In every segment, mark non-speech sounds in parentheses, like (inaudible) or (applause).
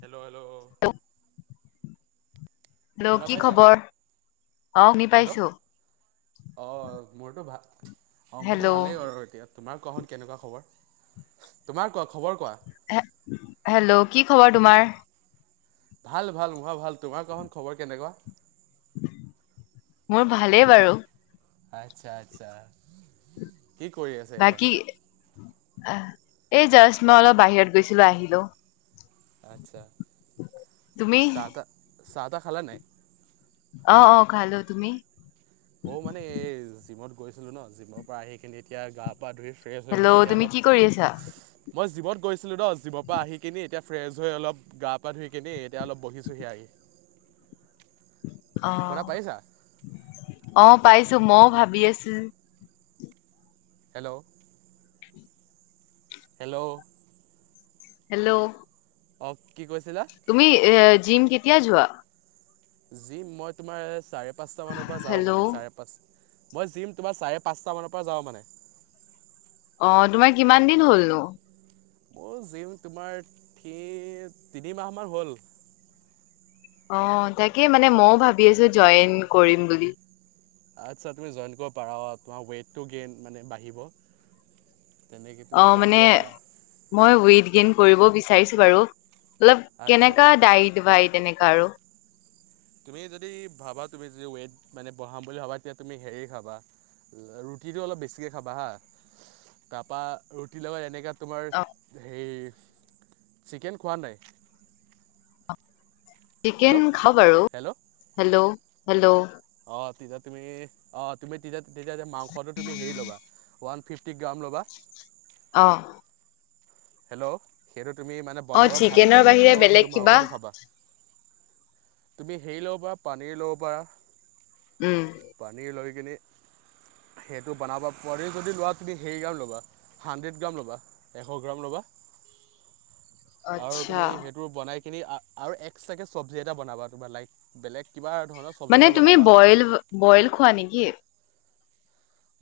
Hello hello hello শুনা কি পাইছা খবৰ অঁ শুনি পাইছো অ' মোৰতো ভাল অ' মোৰতো হেল্ল' ভালেই আৰু এতিয়া তোমাৰ কোৱা চোন কেনেকুৱা খবৰ তোমাৰ কোৱা খবৰ কোৱা হেল্ল' কি খবৰ তোমাৰ ভাল ভাল মোৰ ভাগৰ ভাল তোমাৰ কোৱাচোন খবৰ কেনেকুৱা মোৰ ভালেই বাৰু আচ্ছা আচ্ছা কি কৰি আছে এতিয়া বাকী এই জাষ্ট মই অলপ বাহিৰত গৈছিলো আহিলো আচ্ছা তুমি? চাহ টাহ খালা নাই অঁ অঁ খালো তুমি ময়ো মানে এই জিমত গৈছিলো ন জিমৰ পৰা আহি খিনি এতিয়া গা ধুই ফ্ৰেছ হৈ কিনে হেল্ল' এতিয়া তুমি অলপ কি কৰি আছা? মই জীমট গৈছিলো ন জীমৰ পৰা আহি কিনি এতিয়া ফ্ৰেছ হৈ অলপ গা-পা ধুই কিনি এতিয়া অলপ বহিছোহি আহি। শুনা পাইছা (inaudible) অ-অ পাইছো মইও ভাবি আছো। হেল্ল' হেল্ল' হেল্ল' অফ তুমি জিম কেতিয়া যোৱা? জিম মই তোমাৰ চাৰে পাঁচটা মানৰ পৰা যাও হেল্ল' মানে চাৰে পাঁচ, মই জিম তোমাৰ চাৰে পাঁচটা মানৰ পৰা যাওঁ মানে। অ তোমাৰ কিমান দিন হলনো? মই জিম তোমাৰ থ্ৰি তিনি মাহ মান হ'ল। অ' তাকে মানে মইও ভাবি আছো জইন কৰিম বুলি। আচ্ছা, তুমি জইন কৰিব পাৰা তোমাৰ ৱেইটটো গেইন মানে বাঢ়িব। তেনেকৈ তুমি অ' জইন মানে কৰিব পাৰা মই ৱেইট গেইন কৰিব বিচাৰিছো বাৰু। অলপ আচ্ছা কেনেকা ডাইট বাই তেনেকা আৰু তুমি যদি ভাবা তুমি যদি ৱেইট মানে বঢ়াম বুলি ভাবা তেতিয়া তুমি হেৰি খাবা ৰুটিটো অলপ বেছিকে খাবা হা তাৰপা ৰুটি লগত এনেকে তোমাৰ অ হে চিকেন খোৱা নাই? চিকেন হেল্ল' খাও বাৰু হেল্ল' হেল্ল'-হেল্ল', অ' তেতিয়া তুমি অ তুমি তেতিয়া তেতিয়া মাংসটো তুমি হেৰি ল'বা, ওৱান ফিফটি গ্ৰাম ল'বা। অহ হেল্ল' সেইটো তুমি মানে অ বনাবা চিকেনৰ ভালকে আৰু বাহিৰে ৰুটিৰ লগত বেলেগ সেইটো কিবা মাংসটো খাবা। তুমি হেৰি ল'ব পাৰা পানীৰ ল'ব পাৰা উম। পানী লৈ কিনি (inaudible) সেইটো বনাবা পোলি যদি লোৱা তুমি হেই গ্ৰাম ল'বা হানড্ৰেট গ্ৰাম ল'বা এশ। গ্ৰাম লবা আৰু তুমি আচ্ছা সেইটো বনাই সেইখিনি আ আৰু এক্সট্ৰাকে চবজি এটা বনাবা তোমাৰ লাইক বেলেগ কিবা ধৰণৰ চব্জি মানে এটা তুমি বনাবা আৰু বইল বইল খোৱা নেকি?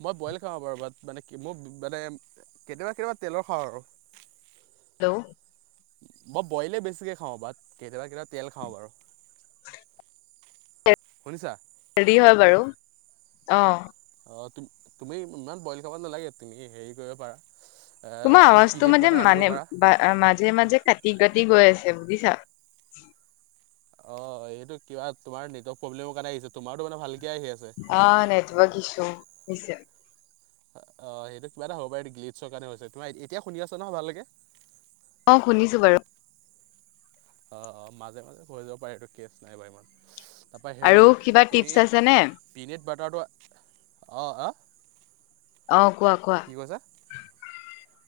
মই বইল খাওঁ বাৰু মানে কি মোৰ মানে কেতিয়াবা-কেতিয়াবা তেলৰ খাওঁ আৰু। হেল্ল'? মই বইলে বেছিকে খাওঁ বা কেতিয়াবা-কেতিয়াবা তেল খাওঁ বাৰু। শুনিছা? হেলডি হয় বাৰু অ। অ' তুম তুমি ইমান বইল খাব নালাগে, তুমি হেৰি কৰিব পাৰা। তোমাৰ তুমি আৱাজটো পিনেট মাজে বাটাৰ আনিব মানে পাৰা বা মাজে-মাজে কাটি-কাটি গৈ আছে। এম বি চা অ' এইটো কিবা তোমাৰ নেটৱৰ্ক প্ৰব্লেমৰ কাৰণে আহিছে তোমাৰো মানে ভাল অ নেটৱৰ্ক ইচু নিশ্চয়। অ' সেইটো কিবা এটা হ'বা পাৰে গ্লিছৰ কাৰণে হৈছে, তোমাৰ এতিয়া শুনি আছা নহয় ভালকে। অ' শুনিছো বাৰু। অ অ মাজে মাজে হৈ যাব পাৰে এইটো কেচ নাই বাৰু ইমান। তাৰপৰা হেৰি আৰু কিবা তুমি টিপছ আছে নে? পিনেট বাটাৰটো অ অ? অ কোৱা কোৱা?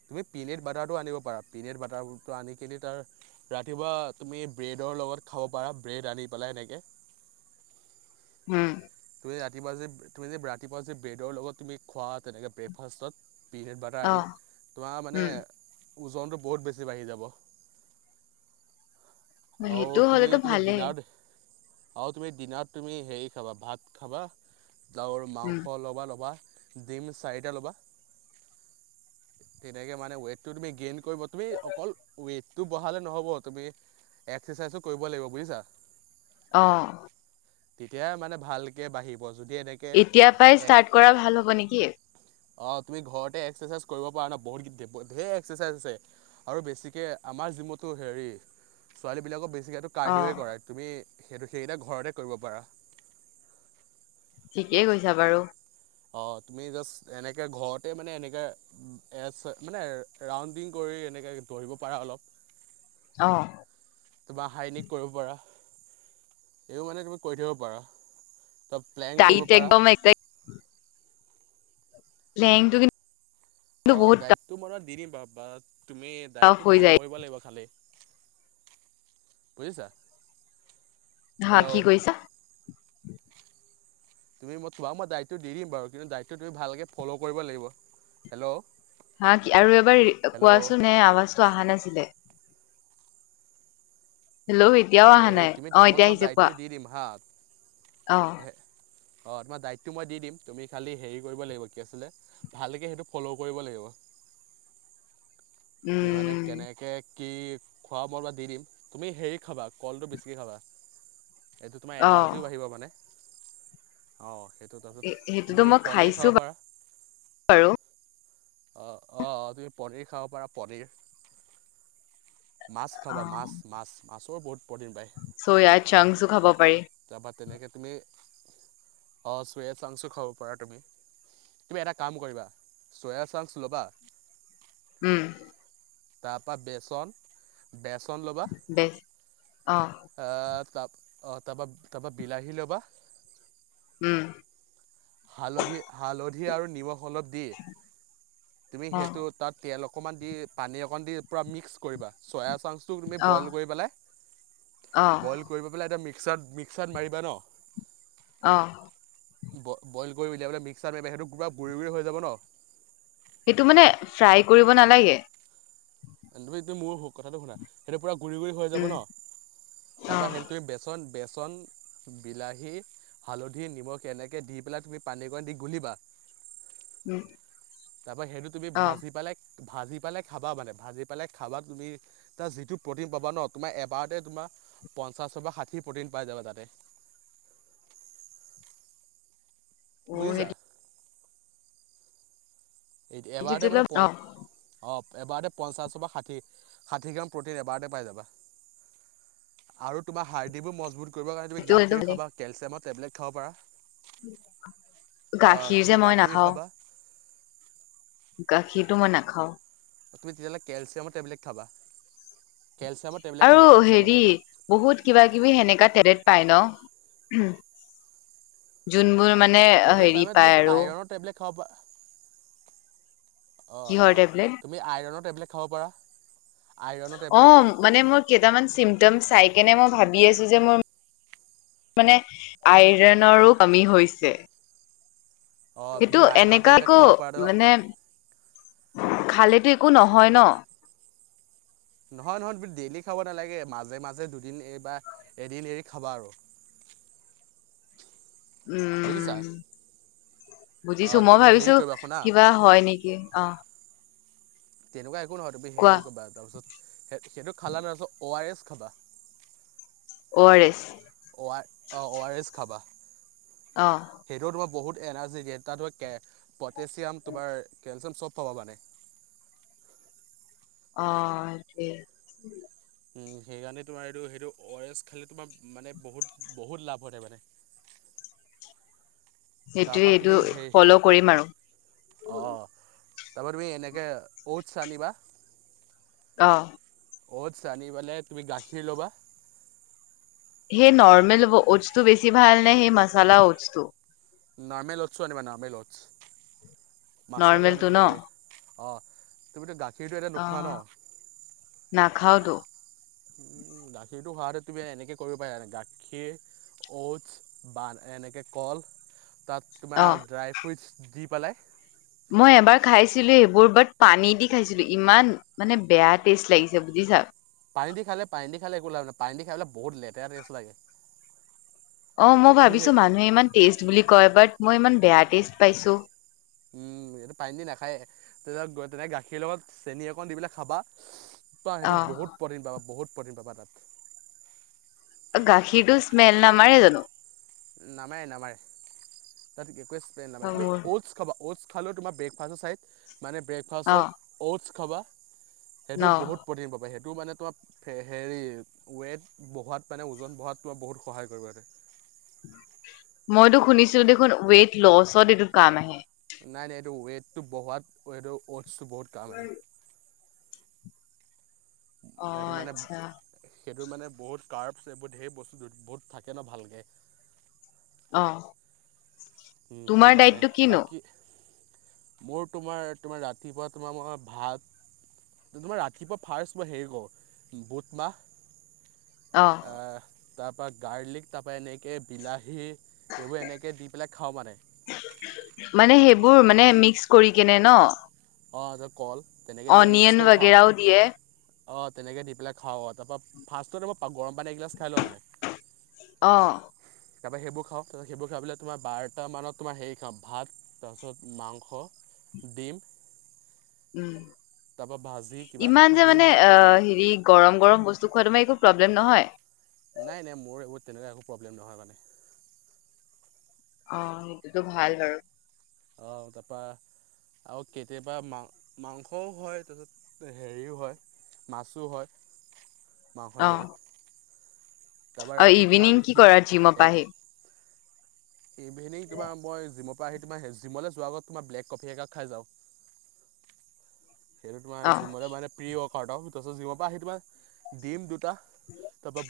তুমি পিনেট বাটাৰটো আনিব পাৰা, পিনেট বাটাৰটো আনি কিনে তাৰ ৰাতিপুৱা তুমি ব্ৰেডত লগত খাব পাৰা ব্ৰেড আনি পেলাই এনেকে। উম। তুমি ৰাতিপুৱা যে তুমি যে ৰাতিপুৱা যে ব্ৰেডৰ লগত তুমি খোৱা তেনেকে ব্ৰেকফাষ্টত। পিনেট বাটাৰ অ আদি, তোমাৰ মানে উম। ওজনটো বহুত বেছি বাঢ়ি যাব। মানে আৰু সেইটোও তুমি হলেতো তুমি ভালেই। ডিনাৰত আৰু তুমি দিনাৰত তুমি হেৰি খাবা ভাত খাবা দাউৰ উম, মাংস ল'বা ল'বা। ডিম চাৰিটা লবা, তেনেকে মানে ৱেটটো তুমি গেইন কৰিব তুমি অকল ৱেটটো বঢ়ালে নহব তুমি এক্সাৰচাইজো কৰিব লাগিব বুজিছা। অহ। তেতিয়াই মানে ভালকে বাঢ়িব। যদি এনেকে এতিয়া পৰাই ষ্টাৰ্ট কৰা ভাল হব নেকি? অ তুমি ঘৰতে এক্সাৰচাইজ কৰিব পাৰা ন বহুত ঢেৰ এক্সাৰচাইজ আছে আৰু বেছিকে আমাৰ জিমতো হেৰি ছোৱালীবিলাকক বেছিকেতো কাৰ্ডিঅ অ', কৰাই তুমি সেইটো সেইকেইটা ঘৰতে কৰিব পাৰা। ঠিকেই কৈছা বাৰু। অ তুমি জাষ্ট এনেকে ঘৰতে মানে এনেকা এচ মানে ৰাউণ্ডিং কৰি এনেকে দৌৰিব পাৰা অলপ। অহ। তোমাৰ হাইনিক কৰিব পাৰা, এনেও মানে তুমি কৰি থব পাৰা। ত প্লেন কৰিব কালিত পাৰা একদম এক লেংটো কি অ ডাইটটো মই দি দিম বাৰ বা তুমি টাফ ডাইটটো হৈ ফ'ল' যায়। কৰিব লাগিব খালি। বুজিছা। হা কি হেল্ল' কৈছা? তুমি মই তোমাক মই ডাইটটো দি দিম বাৰু কিন্তু ডাইটটো তুমি ভালকে ফল' কৰিব লাগিব। হেল্ল'? হা কি আৰু এবাৰ হেল্ল' কোৱাচোন এ আৱাজটো আহা নাছিলে। হেল্ল' এতিয়াও আহা এই নাই, তুমি অ মই এতিয়া তোমাক আহিছে কোৱা? দায়িত্ব দি দিম হা অহ। অ তোমাৰ ডাইটটো মই দি দিম তুমি খালি হেৰি কৰিব লাগিব কি আছিলে ভালকে সেইটো ফ'ল' কৰিব লাগিব। (unintelligible) তুমি মানে উম, কেনেকে। কি খোৱা মই বা দি দিম তুমি হেৰি খাবা কলটো বেছিকে খাবা। এইটো তোমাৰ অ', এনাৰ্জিও বাঢ়িব মানে অঁহ। সেইটো এ- তাৰপিছত সেইটোতো তুমি মই পনিৰ খাইছো খাব পাৰা। বাৰু অহ অহ তুমি পনিৰ খাব পাৰা পনিৰ। মাছ খাবা মাছ অ'। মাছ মাছৰ বহুত। প্ৰটিন পাই চয়া চাংচো খাব পাৰি তাৰপৰা তেনেকে তুমি। অ চ চংছো খাব পাৰা তুমি তুমি এটা কাম কৰিবা চ। চয়াসাংচ ল'বা। উম। তাৰ পৰা বেচন বেচন ল'বা বেছ অ', এহ। ত অ তাৰপা তাৰপৰা বিলাহী ল'বা। উম। হালধি হালধি আৰু নিমখ অলপ দি তুমি অ', সেইটো তাত তিয়াই। অকণমান দি পানী অকণ দি মিক্স কৰিবা অ', চয়া। অ'। বয়ল কৰি পেলাই মিক্স। মিক্স মিক্সাৰাত মাৰিবা ন। অহ। বইল কৰি উলিয়াইাবেললে মিক্সাৰ মাৰ সেইটো পুৰা গুৰি গুৰি হৈ যাব ন। সেইটো মানে ফ্ৰাই কৰিব নালাগে। তুমিটো মোৰ কথাটো শুনা সেইটো পুৰা গুৰি, গুৰি হৈ যাব উম ন' অ তাৰপৰা হেৰি কৰি বেচন বেচন, বিলাহী, হালধি, নিমখ এনেকে দি পেলাই তুমি পানীকণ দি গুলিবা উম'। তাৰ পৰা সেইটো তুমি অ ভাজি পেলে ভাজি পালে খাবা মানে ভাজি পালে খাবা, তুমি তাৰ যিটো প্ৰ'টিন পাবা ন' তোমাৰ এবাৰতে তোমাৰ পঞ্চাশৰ বা ষাঠি প্ৰ'টিন পাই যাবা তাতে (inaudible) অ বুজিছা সেইটো এই এবাৰতে তেতিয়াহলে মানে প' অ অ এবাৰতে পঞ্চাছ বা ষাঠি, ষাঠি গ্ৰাম প্ৰ'টিন এবাৰতে পাই যাবা। আৰু তোমাৰ হাৰ্ডিবোৰ মজবুত কৰিব কাৰণে তুমি সেইটো সেইটো গাখীৰ ভালেই খাবা, কেলচিয়ামৰ টেবলেট খাব পাৰা। গাখীৰ তুমি যে মই গাখীৰ নাখাও। খাবা গাখীৰটো মই নাখাও। তুমি তেতিয়াহ'লে কেলচিয়ামৰ টেবলেট খাবা। কেলচিয়ামৰ টেবলেট আৰু খাবা কেলচিয়ামৰ হেৰি টেবলেট বহুত কিবা কিবি সেনেকা তেলে পাই ন যোনবোৰ মানে টেবলেট হেৰি মানে তুমি পাই আৰু আইৰণৰ টেবলেট খাব পাৰা, অ', কিহৰ -অ' টেবলেট তুমি আইৰণত টেবলেট খাব পাৰা। আইৰণৰ টেবলেট অ' মানে মোৰ কেইটামান চিমটমছ চাই কেনে মই ভাবি আছো যে মোৰ মানে আইৰণৰো কমি হৈছে। অঁ সেইটো তুমি আইৰণৰ টেবলেট এনেকাকো খাব পাৰা ধৰ মানে খালে তো একো নহয় ন' নহয়, নহয় ডেইলি খাব নালাগে, মাজে মাজে দুদিন এই বা এদিন এৰি খাবা আৰু (inaudible) বুজিছা। উম বুজিছো, অঁ মই তুমি হেৰি ভাবিছো কৰিবা শুনা কিবা হয় নেকি অ' তেনেকুৱা একো নহয়, তুমি কোৱা হেৰি কৰিবা তাৰ পিছত সেইটো খালা ন' অ' তাৰ পিছত ওৱাৰেছ খাবা। ওৱাৰেছ অ' ওৱাৰেছ খাবা অ সেইটো তোমাৰ বহুত এনাৰ্জি দিয়ে, তাত তোমাৰ পটেছিয়াম তোমাৰ কেলচিয়াম চব পাবা মানে অ' সেইটোৱে উ' সেইকাৰণে তোমাৰ এইটো, সেইটো ওৱাৰেছ খালে তোমাৰ মানে বহুত, বহুত লাভ মানে (unintelligible) সেইটোৱে তাৰপা এইটো তুমি সেই ফল' কৰিম আৰু তাপা তুমি এনেকে ঔতচ আনিবা অ' ঔতচ আনিবলে তুমি গাখীৰ ল'বা সেই নৰ্মেল ঔতচটো বেছি ভাল নে, সেই মাচালা ঔতচটো? নৰ্মেল ঔতচতো আনিবা নৰ্মেল ঔতচত, মাছলাটো আনিব নৰ্মেলটো ন নালাগে। অ' তুমিটো গা অ' নাখাও ত উম' গাখীৰটো খোৱা হেতেন তুমি এনেকে কৰিব পাৰা গাখীৰ, ঔতছ বা এনেকে কল তাত অ তোমাৰ ড্ৰাই ফ্ৰুইটছ দি পেলাই মই এবাৰ খাইছিলো সেইবোৰ বাট পানী দি খাইছিলো ইমান মানে বেয়া টেষ্ট লাগিছে বুজিছা পানী দি খালে, পানী দি খালে একো লাভ নাই, পানী দি খালে বহুত লেতেৰা টেষ্ট লাগে। অঁ মই তুমি ভাবিছো সেই মানুহে ইমান টেষ্ট বুলি কয় বাট মই ইমান বেয়া টেষ্ট পাইছো উম সেইটো পানী দি নাখায়ে তেনেকে গৈ পেলাই গাখীৰ লগত চেনী অকণ দি পেলাই খাবা বা অ সেইটো বহুত প্ৰটিন পাবা বহুত প্ৰটিন পাবা তাত গাখীৰটো স্মেল নামাৰে জানো নামাৰে নামাৰে তাত একোৱে স্মেল নামাৰে তুমি মোৰ ঔটছ খাবা ঔটছ খালেও তোমাৰ ব্ৰেকফাষ্ট আছে মানে অ ব্ৰেকফাষ্টত ঔ'টছ খাবা ন সেইটো বহুত প্ৰটিন পাবা সেইটো মানে তোমাৰ হেৰি ৱেট বঢ়োৱাত মানে ওজন বঢ়োৱাত তোমাৰ মানে বহুত সহায় কৰিব সেইটোৱে মইতো শুনিছিলো দেখোন ৱেইট লচত এইটো কাম আহে নাই নাই এইটো ৱেটটো বঢ়োৱাত এইটো ঔটচটো বহুত কাম আহে অঁ মানে আটচ্ছা সেইটো মানে বহুত কাৰ্পচ টাইপত সেই বহুত বস্তু বহুত থাকে ন ভালকে অঁ উম সেই কাৰণে বাকী মোৰ তোমাৰ তোমাৰ ৰাতিপুৱা তোমাৰ মই ভাত তোমাৰ ৰাতিপুৱা ফাৰ্ষ্ট মই হেৰি কৰো বুটমাহ অ' আ তাৰ পৰা গাৰ্লিক তাৰপৰা এনেকে বিলাহী এইবোৰ এনেকে দি পেলাই খাওঁ মানে এইবোৰ মানে মিক্স কৰি কেনে ন অঁ কল তেনেকৈ অনিয়ন বাগেৰাও দিয়ে অ' তেনেকে দি পেলাই খাওঁ অ' তাৰ পৰা ফাৰ্ষ্টত তোমাৰ গৰম পানী এগিলাছ খাই লও মানে অ' তাৰ পৰা সেইবোৰ খাওঁ তাৰপৰা সেইবোৰ খাই পেলাই তোমাৰ বাৰটা মানত তোমাৰ হেৰি খাওঁ ভাত তাৰপিছত মাংস ডিম উম তাৰপৰা ভাজি কিবা ইমান যে ডিম মানে অ' হেৰি গৰম গৰম বস্তু খোৱা তোমাৰ একো প্ৰব্লেম নহয় নাই নাই মোৰ এইবোৰ তেনেকুৱা একো প্ৰব্লেম নহয় মানে অ' সেইটোত ভাল বাৰু অঁ তাপা আৰু কেতিয়াবা মা মাংসও হয় হেৰিও হয় মাছো হয় মাংসৰ জেগাত তাৰপৰা অ' ৰাতি তোমাৰ ইভিনিং কি ৰুটি কৰাৰ জিমৰ পৰা আহি ইভিনিং তোমাৰ মই জিমৰ পৰা পৰা আহি তোমাৰ হে জিমলৈ যোৱাৰ আগত তোমাৰ ব্লেক কফি একাপ খাই যাও সেইটো তোমাৰ অ' জিমলে মানে প্ৰি ৱৰ্ক আৰু ন তাৰ পিছত জিমৰ পৰা আহি তোমাৰ দিম দুটা (unintelligible) দুটা তাৰ পৰা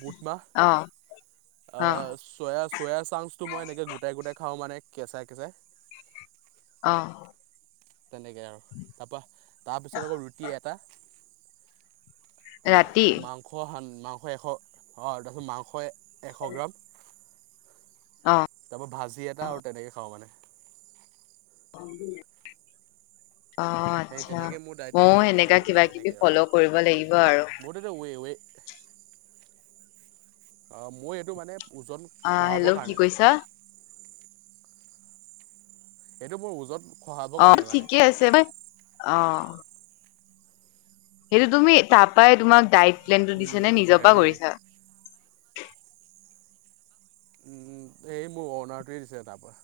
অ' বুটমাহ অ' চয়া চয়া চাংচটো মই এনেকে গোটাই গোটাই খাও মানে (unintelligible) কেঁচা কেচাই অঁ তেনেকে আৰু তাৰপিছত আকৌ ৰুটি এটা মা ৰাতি মাংস মাংস এশ অ' তাৰপিছত মাংস এশ এশ গ্ৰাম অ' তাৰ পৰা ভাজি এটা আৰু তেনেকে খাওঁ মানে অঁ অঁ সেই আটচ্ছা তেনেকৈ মোৰ ডায়েট ময়ো ফ'ল' কৰি সেনেকা থাকোঁ মানে কিবা কিবি তেনেকৈ আৰু ফল' কৰিব লাগিব আৰু অঁ মই এইটো মানে ওজন অঁ খহাবৰ হেল্ল' কি কাৰণে কৈছা (unintelligible) এইটো মোৰ ওজন খহাবৰ অঁ কাৰণে মানে ঠিকে আছে মই অঁ সেইটো তুমি তাৰ পৰাই তোমাক ডাইট প্লেনটো দিছা নে নিজৰ পৰা হেৰি কৰিছা উম এই মোৰ অনাৰটোৱে দিছে তাৰ পৰা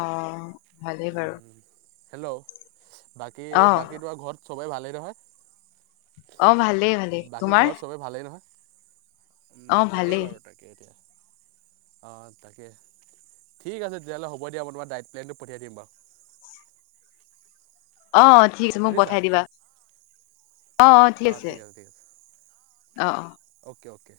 অ ভালেই বাৰু হেল্ল' বাকী অ বাকী তোমাৰ ঘৰত চবেই ভালেই নহয় অ ভালেই ভালেই তোমাৰ উম ভালেই বাৰু তাকে এতিয়া অ তাকে ঠিক আছে তেতিয়াহলে হ'ব দিয়া তোমাৰ ডাইড প্লেনটো পঠিয়াই দিম বাও অ অ ঠিক আছে মোক পঠাই দিবা অ অ ঠিক অঁ আছে ঠিক আছে অ অ অ'কে অ'কে